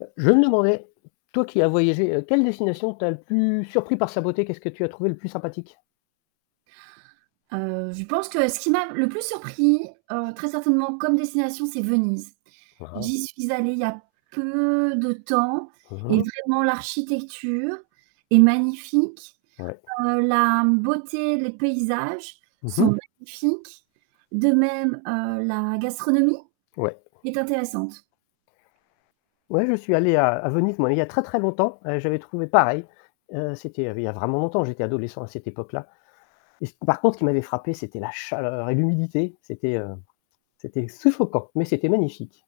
Heu, je me demandais, toi qui as voyagé, heu, quelle destination t'a le plus surpris par sa beauté? Qu'est-ce que tu as trouvé le plus sympathique? Heu, je pense que ce qui m'a le plus surpris, heu, très certainement comme destination, c'est Venise. Ah, ah! J'y suis allée il y a peu de temps Mmh et mh. vraiment, l'architecture est magnifique. Ouais. Heu, la, mmh, beauté, les paysages Mmh sont mh. magnifiques. De même, heu, la gastronomie Ouais. est intéressante. Ouais, je suis allé à à Venise, moi, il y a très très longtemps. Heu, j'avais trouvé pareil heu, c'était il y avait il y a vraiment longtemps, j'étais adolescent à cette époque-là et ce, par contre, ce qui m'avait frappé, c'était la chaleur et l'humidité, c'était, heu, c'était suffocant, mais c'était magnifique.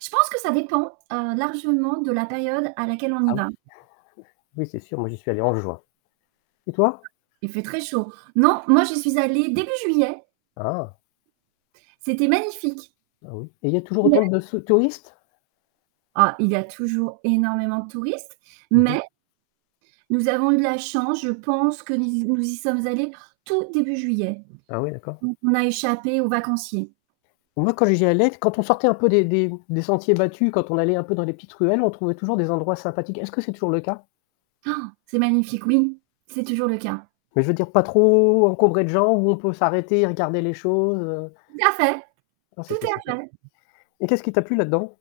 Je pense que ça dépend, heu, largement de la période à laquelle on y Ah oui? va. Oui, c'est sûr. Moi j'y suis allé en juin, et toi? Il fait très chaud. Non, moi, j'y suis allée début juillet. Ah! C'était magnifique! Ah oui? Et il y a toujours Ouais. autant de su touristes? Ah, il y a toujours énormément de touristes, Mmh mh. mais nous avons eu de la chance, je pense que ni z nous y sommes allés tout début juillet, Ah oui. D'accord. donc on a échappé aux vacanciers. Moi, quand j'y allais, quand on sortait un peu des des, mmh, des sentiers battus, quand on allait un peu dans les petites ruelles, on trouvait toujours des endroits sympathiques. Est-ce que c'est toujours le cas? Han! C'est magnifique, oui, c'est toujours le cas. Mais je veux dire pas trop encombré de gens, où on peut s'arrêter et regarder les choses, heu? Tout à fait Non, tout c'était à sympathi fait. et qu'est-ce qui t'a plu là-dedans?